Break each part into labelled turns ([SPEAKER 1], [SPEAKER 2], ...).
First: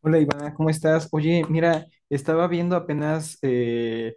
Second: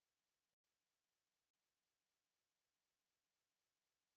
[SPEAKER 1] Hola Iván, ¿cómo estás? Oye, mira, estaba viendo apenas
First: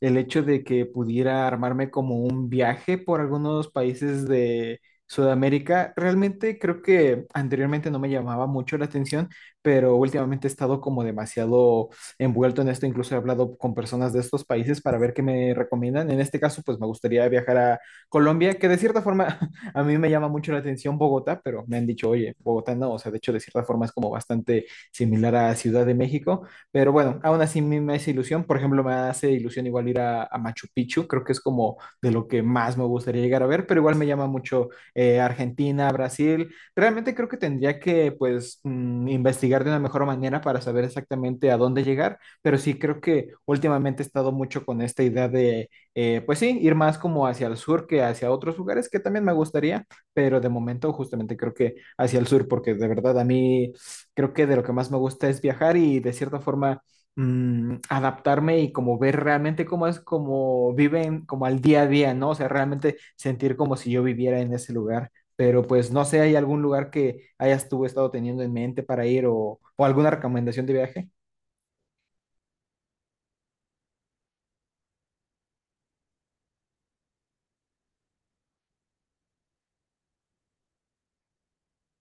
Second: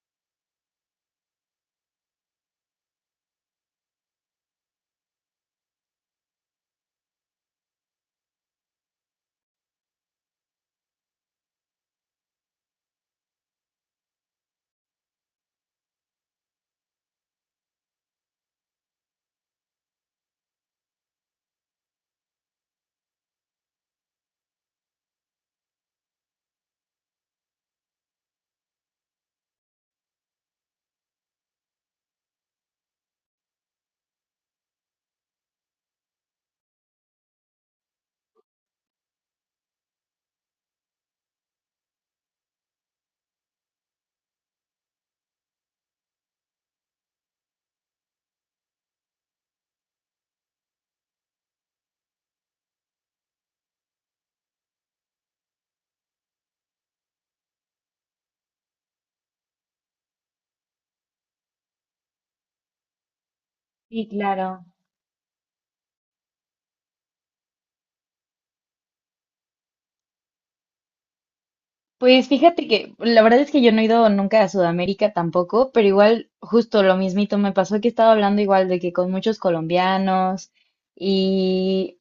[SPEAKER 1] el hecho de que pudiera armarme como un viaje por algunos países de Sudamérica. Realmente creo que anteriormente no me llamaba mucho la atención, pero últimamente he estado como demasiado envuelto en esto. Incluso he hablado con personas de estos países para ver qué me recomiendan. En este caso, pues me gustaría viajar a Colombia, que de cierta forma a mí me llama mucho la atención Bogotá, pero me han dicho, oye, Bogotá no, o sea, de hecho de cierta forma es como bastante similar a Ciudad de México, pero bueno, aún así me hace ilusión, por ejemplo, me hace ilusión igual ir a Machu Picchu, creo que es como de lo que más me gustaría llegar a ver, pero igual me llama mucho Argentina, Brasil, realmente creo que tendría que pues investigar de una mejor manera para saber exactamente a dónde llegar, pero sí creo que últimamente he estado mucho con esta idea de, pues sí, ir más como hacia el sur que hacia otros lugares que también me gustaría, pero de momento justamente creo que hacia el sur, porque de verdad a mí creo que de lo que más me gusta es viajar y de cierta forma adaptarme y como ver realmente cómo es, como viven, como al día a día, ¿no? O sea, realmente sentir como si yo
[SPEAKER 2] Sí,
[SPEAKER 1] viviera en
[SPEAKER 2] claro.
[SPEAKER 1] ese lugar. Pero pues no sé, ¿hay algún lugar que hayas tú estado teniendo en mente para ir o alguna recomendación de viaje?
[SPEAKER 2] Pues fíjate que la verdad es que yo no he ido nunca a Sudamérica tampoco, pero igual justo lo mismito me pasó que estaba hablando igual de que con muchos colombianos y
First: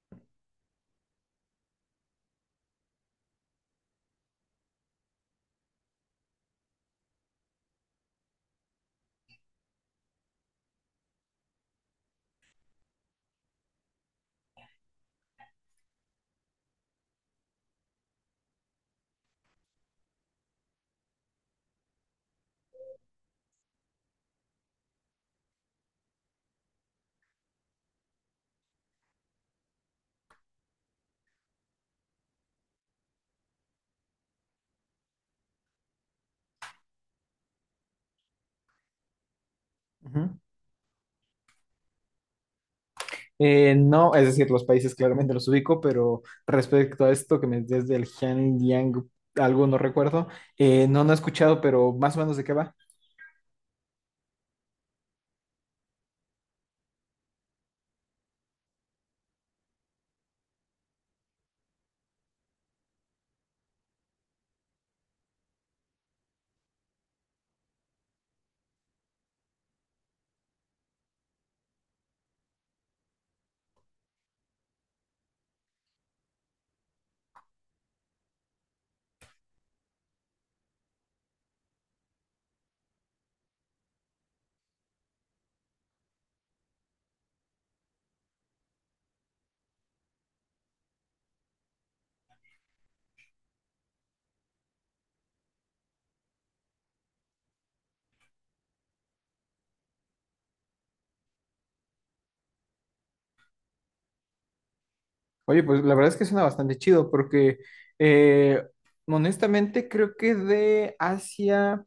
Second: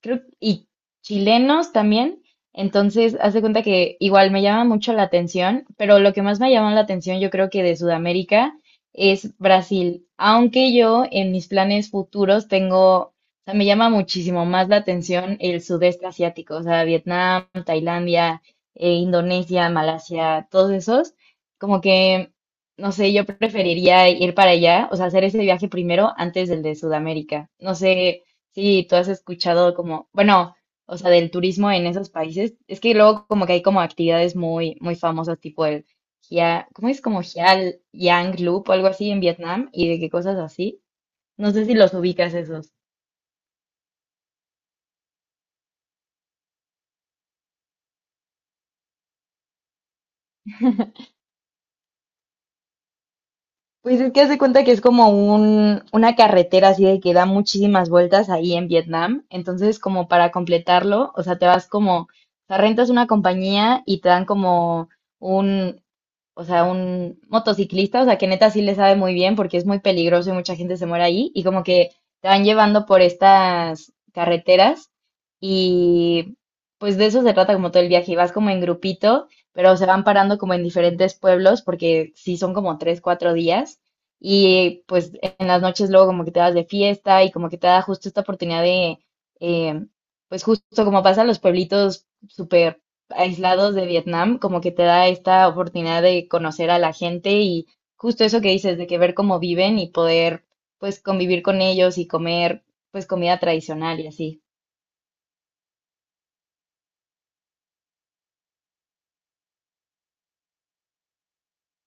[SPEAKER 2] y chilenos también. Entonces, haz de cuenta que igual me llama mucho la atención, pero lo que más me llama la atención, yo creo que de Sudamérica es Brasil. Aunque yo en mis planes futuros tengo, o sea, me llama muchísimo más la atención el sudeste asiático, o sea, Vietnam, Tailandia, Indonesia, Malasia, todos esos. Como que, no sé, yo preferiría ir para allá, o sea, hacer ese viaje primero antes del de Sudamérica. No sé. Sí, ¿tú has escuchado como, bueno, o sea, del turismo en esos países? Es que luego como que hay como actividades muy, muy famosas, tipo el Hia, ¿cómo es? Como Hia Yang Loop o algo así en Vietnam y de qué cosas
[SPEAKER 1] Ujú.
[SPEAKER 2] así. No sé si los ubicas esos.
[SPEAKER 1] No, es decir, los países claramente los ubico, pero respecto a esto que me desde el Yang algo no recuerdo, no, no he escuchado, pero más o menos de qué va.
[SPEAKER 2] Pues es que hace cuenta que es como una carretera así de que da muchísimas vueltas ahí en Vietnam. Entonces, como para completarlo, o sea, te vas como, o sea, rentas una compañía y te dan como un, o sea, un motociclista, o sea, que neta sí le sabe muy bien porque es muy peligroso y mucha gente se muere ahí. Y como que te van llevando por estas carreteras y pues de eso se trata como todo el viaje. Y vas como en grupito, pero se van parando como en diferentes pueblos porque sí son como tres, cuatro días. Y pues en las noches luego como que te vas de fiesta y como que te da justo esta oportunidad de, eh, pues justo como pasa en los pueblitos súper aislados de Vietnam, como que te da esta oportunidad de conocer a la gente y justo eso que dices, de que ver cómo viven y poder pues convivir con ellos y comer pues comida tradicional y así.
[SPEAKER 1] Oye, pues la verdad es que suena bastante chido porque eh, honestamente creo que de Asia,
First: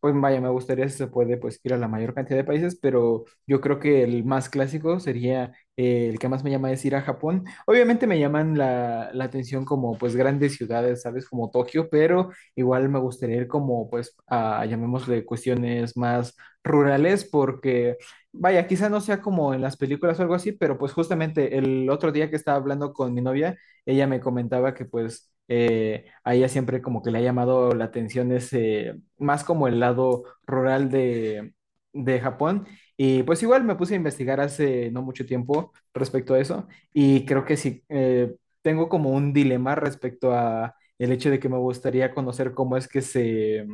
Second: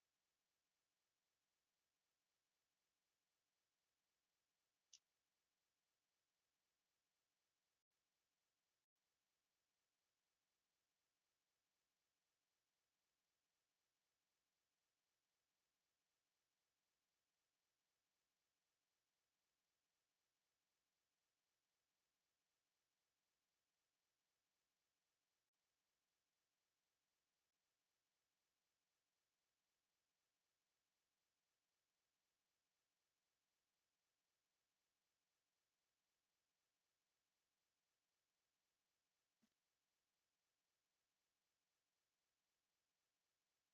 [SPEAKER 1] pues vaya, me gustaría si se puede pues ir a la mayor cantidad de países, pero yo creo que el más clásico sería el que más me llama es ir a Japón. Obviamente me llaman la atención como pues grandes ciudades, ¿sabes? Como Tokio, pero igual me gustaría ir como pues llamémosle cuestiones más rurales porque... Vaya, quizá no sea como en las películas o algo así, pero pues justamente el otro día que estaba hablando con mi novia, ella me comentaba que pues a ella siempre como que le ha llamado la atención ese, más como el lado rural de Japón. Y pues igual me puse a investigar hace no mucho tiempo respecto a eso y creo que sí, tengo como un dilema respecto a el hecho de que me gustaría conocer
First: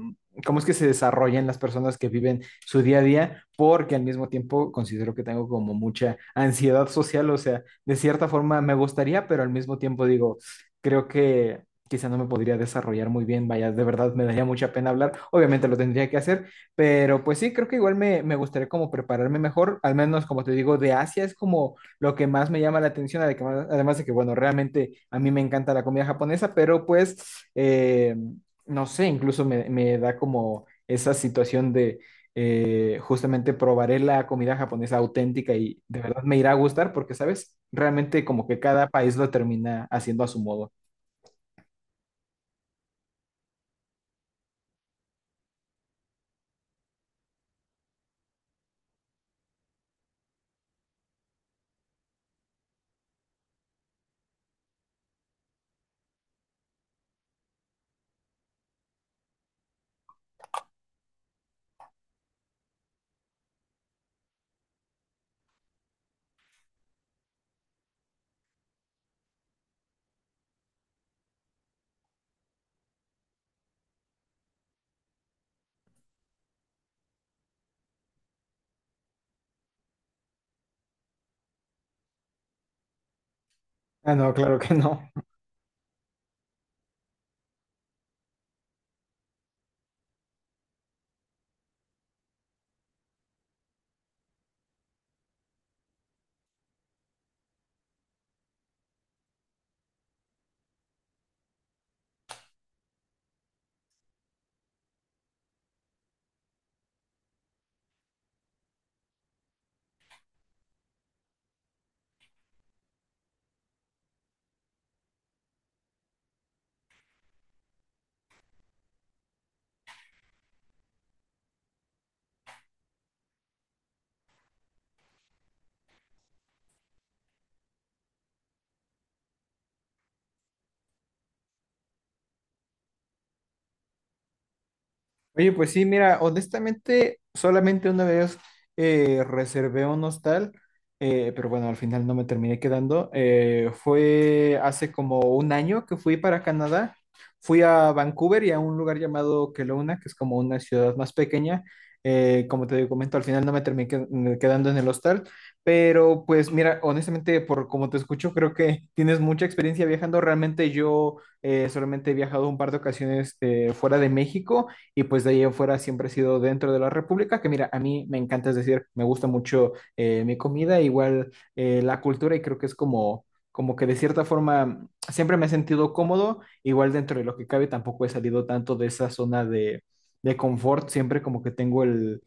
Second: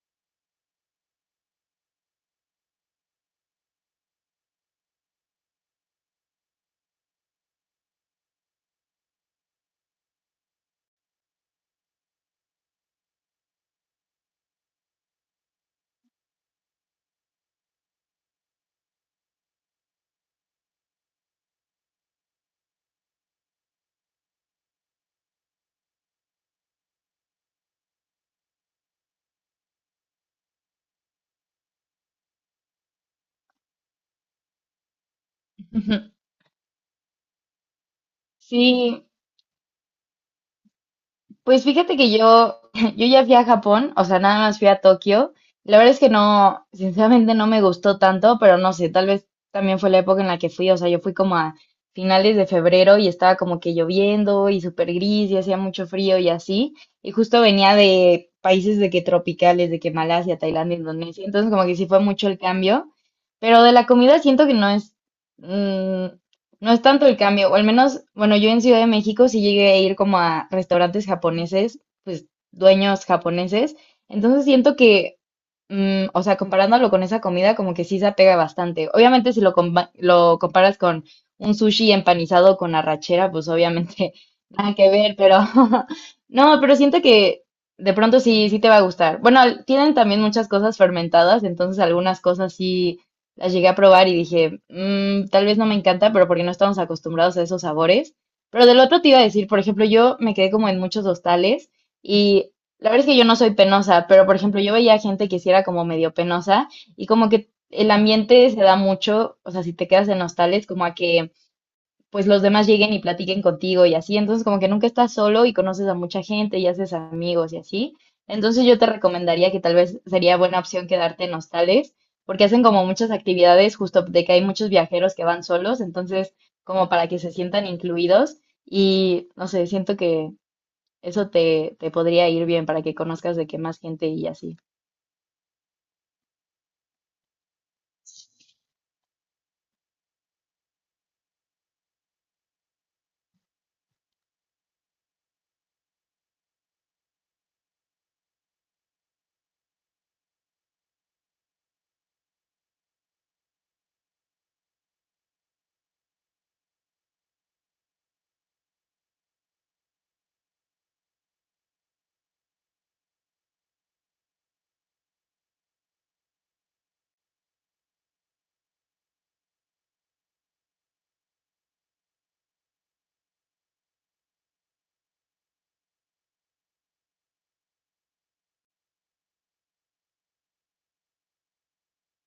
[SPEAKER 1] cómo es que se desarrollan las personas que viven su día a día, porque al mismo tiempo considero que tengo como mucha ansiedad social, o sea, de cierta forma me gustaría, pero al mismo tiempo digo, creo que quizá no me podría desarrollar muy bien, vaya, de verdad me daría mucha pena hablar, obviamente lo tendría que hacer, pero pues sí, creo que igual me gustaría como prepararme mejor, al menos como te digo, de Asia es como lo que más me llama la atención, además de que, bueno, realmente a mí me encanta la comida japonesa, pero pues, eh, no sé, incluso me da como esa situación de justamente probaré la comida japonesa auténtica y de verdad me irá a gustar porque, ¿sabes? Realmente como que cada
[SPEAKER 2] Sí.
[SPEAKER 1] país lo termina haciendo a su modo.
[SPEAKER 2] Pues fíjate que yo, yo ya fui a Japón, o sea, nada más fui a Tokio. La verdad es que no, sinceramente no me gustó tanto, pero no sé, tal vez también fue la época en la que fui, o sea, yo fui como a finales de febrero y estaba como que lloviendo y súper gris y hacía mucho frío y así. Y justo venía de países de que tropicales, de que Malasia, Tailandia, Indonesia, entonces como que sí fue mucho el cambio, pero de la comida siento que no es, mm, no es tanto el cambio, o al menos, bueno, yo en Ciudad de México sí llegué a ir como a restaurantes japoneses, pues dueños japoneses, entonces siento que, o sea, comparándolo con esa comida, como que sí se apega bastante. Obviamente si lo, lo comparas con un sushi empanizado con arrachera, pues obviamente
[SPEAKER 1] Ah, no, claro que
[SPEAKER 2] nada que
[SPEAKER 1] no.
[SPEAKER 2] ver, pero no, pero siento que de pronto sí, sí te va a gustar. Bueno, tienen también muchas cosas fermentadas, entonces algunas cosas sí las llegué a probar y dije, "Mm, tal vez no me encanta, pero porque no estamos acostumbrados a esos sabores". Pero del otro te iba a decir, por ejemplo, yo me quedé como en muchos hostales y la verdad es que yo no soy penosa, pero por ejemplo, yo veía gente que sí era como medio penosa y como que el ambiente se da mucho, o sea, si te quedas en hostales, como a que pues los demás lleguen y platiquen contigo y así. Entonces, como que nunca estás solo y conoces a mucha gente y haces amigos y así. Entonces, yo te recomendaría que tal vez sería buena opción quedarte en hostales, porque hacen como muchas actividades, justo de que hay muchos viajeros que van solos, entonces, como para que se sientan incluidos. Y no sé, siento que eso te, te podría ir bien para que conozcas de qué más gente y así.
[SPEAKER 1] Oye, pues sí, mira, honestamente, solamente una vez reservé un hostal, pero bueno, al final no me terminé quedando. Fue hace como un año que fui para Canadá. Fui a Vancouver y a un lugar llamado Kelowna, que es como una ciudad más pequeña. Como te comento, al final no me terminé quedando en el hostal, pero pues mira, honestamente, por como te escucho, creo que tienes mucha experiencia viajando. Realmente yo solamente he viajado un par de ocasiones fuera de México y pues de ahí afuera siempre he sido dentro de la República, que mira, a mí me encanta, es decir, me gusta mucho mi comida, igual la cultura y creo que es como, como que de cierta forma siempre me he sentido cómodo, igual dentro de lo que cabe tampoco he salido tanto de esa zona de confort, siempre como que tengo el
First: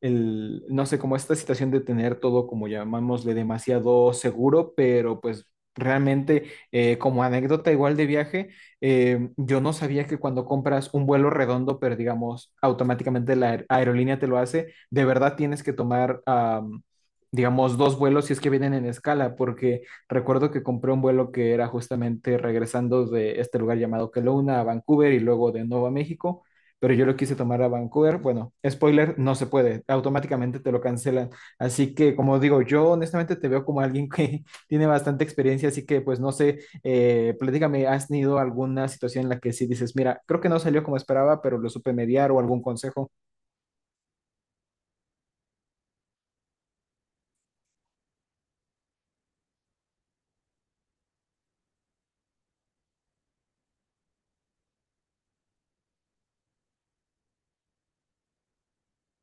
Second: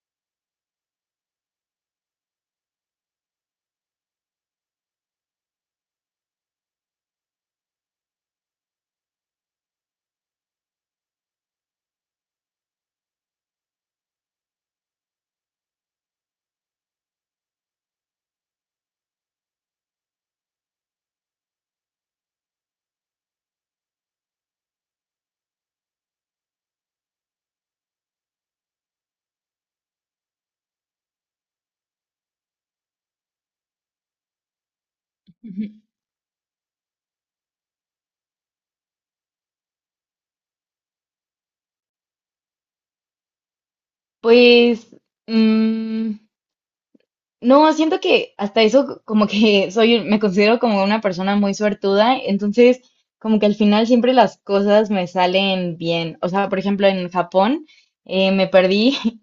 [SPEAKER 1] el, no sé, como esta situación de tener todo, como llamámosle, demasiado seguro, pero pues realmente como anécdota igual de viaje, yo no sabía que cuando compras un vuelo redondo, pero digamos, automáticamente la aerolínea te lo hace, de verdad tienes que tomar, digamos, dos vuelos si es que vienen en escala, porque recuerdo que compré un vuelo que era justamente regresando de este lugar llamado Kelowna a Vancouver y luego de nuevo a México. Pero yo lo quise tomar a Vancouver. Bueno, spoiler, no se puede. Automáticamente te lo cancelan. Así que, como digo, yo honestamente te veo como alguien que tiene bastante experiencia,
[SPEAKER 2] Ujú.
[SPEAKER 1] así que pues no sé platícame, ¿has tenido alguna situación en la que sí dices, mira, creo que no salió como esperaba, pero lo supe mediar o algún consejo?
[SPEAKER 2] Pues, mm, no, siento que hasta eso como que soy, me considero como una persona muy suertuda, entonces como que al final siempre las cosas me salen bien. O sea, por ejemplo, en Japón me perdí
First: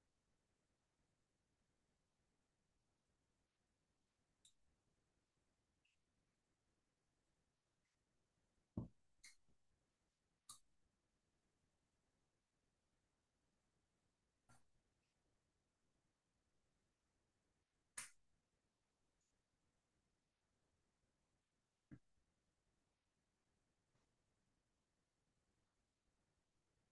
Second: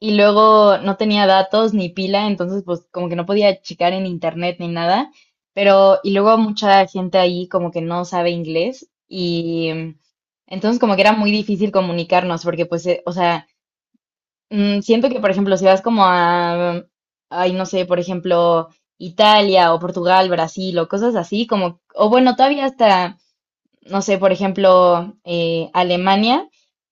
[SPEAKER 2] y luego no tenía datos ni pila, entonces pues como que no podía checar en internet ni nada, pero y luego mucha gente ahí como que no sabe inglés y entonces como que era muy difícil comunicarnos porque pues, o sea... Mm, siento que, por ejemplo, si vas como a, ay, no sé, por ejemplo, Italia o Portugal, Brasil o cosas así, como, o bueno, todavía hasta, no sé, por ejemplo, Alemania,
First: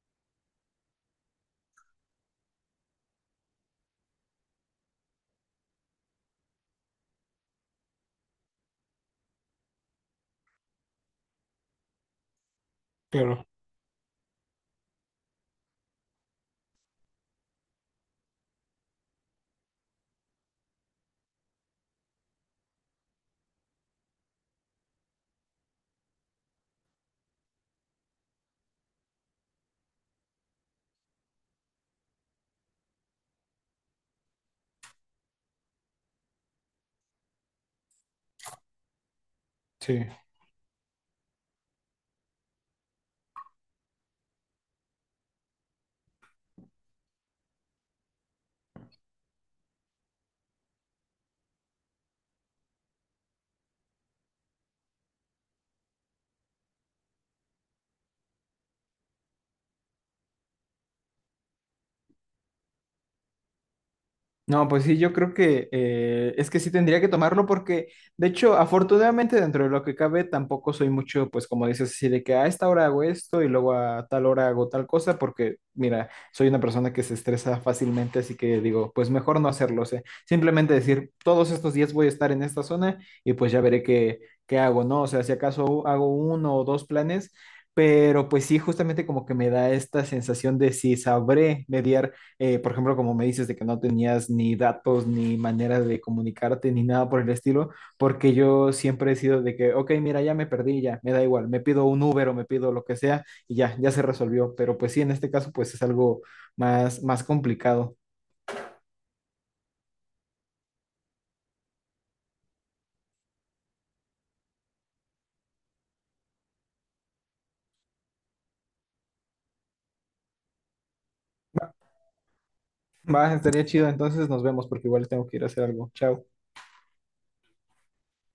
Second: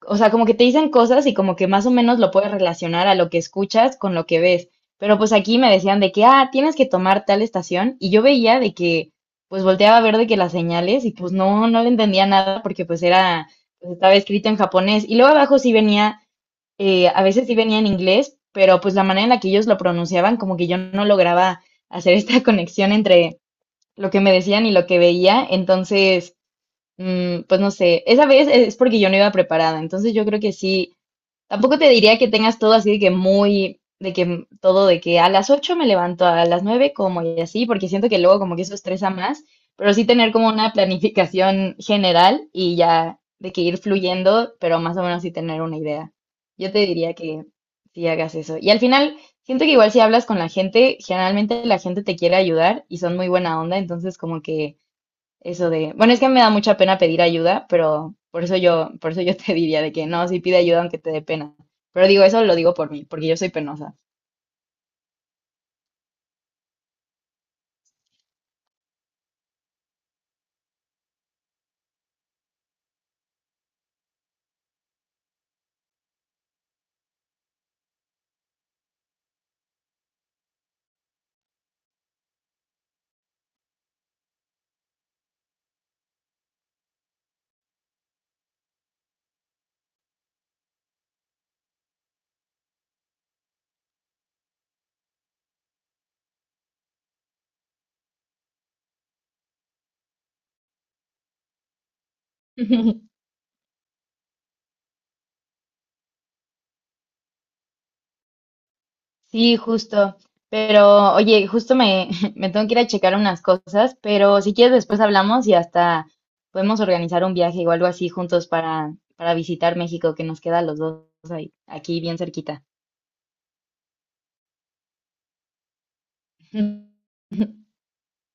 [SPEAKER 2] o sea, como que te dicen cosas y como que más o menos lo puedes relacionar a lo que escuchas con lo que ves. Pero pues aquí me decían de que, ah, tienes que tomar tal estación y yo veía de que, pues volteaba a ver de que las señales y pues no, no le entendía nada porque pues
[SPEAKER 1] Claro,
[SPEAKER 2] era, pues estaba escrito en japonés y luego abajo sí venía a veces sí venía en inglés, pero pues la manera en la que ellos lo pronunciaban, como que yo no lograba hacer esta conexión entre lo que me decían y lo que veía, entonces, pues no sé, esa vez es porque yo no iba preparada, entonces yo creo que sí, tampoco te diría que tengas todo así de que muy, de que todo de que a las 8 me levanto, a las 9 como y así, porque siento que luego como que eso estresa más, pero
[SPEAKER 1] sí.
[SPEAKER 2] sí tener como una planificación general y ya de que ir fluyendo, pero más o menos sí tener una idea. Yo te diría que sí hagas eso. Y al final, siento que igual si hablas con la gente, generalmente la gente te quiere ayudar y son muy buena onda, entonces como que eso de, bueno, es que me da mucha pena pedir ayuda, pero por eso yo te diría de que no, sí pide ayuda aunque te dé pena. Pero digo, eso lo digo por mí, porque yo soy penosa.
[SPEAKER 1] No, pues sí, yo creo que es que sí tendría que tomarlo porque, de hecho, afortunadamente dentro de lo que cabe, tampoco soy mucho, pues como dices, así de que a esta hora hago esto y luego a tal hora hago tal cosa, porque mira, soy una persona que se estresa fácilmente, así que digo, pues mejor no hacerlo, o sea, simplemente decir, todos estos días voy a estar en esta zona y pues ya veré qué hago, ¿no? O sea, si acaso hago uno o dos planes, pero pues sí, justamente como que me da esta sensación de si sabré mediar por ejemplo, como me dices de que no tenías ni datos, ni manera de comunicarte, ni nada por el estilo, porque yo siempre he sido de que, ok, mira, ya me perdí, ya, me da igual, me pido un Uber o me pido lo que sea y ya, ya se resolvió. Pero pues sí, en este caso, pues es algo más, más complicado.
[SPEAKER 2] Sí, justo. Pero, oye, me tengo que ir a checar unas cosas, pero si quieres después hablamos y hasta podemos organizar un viaje o algo así juntos para visitar México, que nos queda a los dos ahí, aquí bien cerquita.
[SPEAKER 1] Va, estaría chido, entonces nos vemos porque igual tengo que ir a hacer algo. Chao.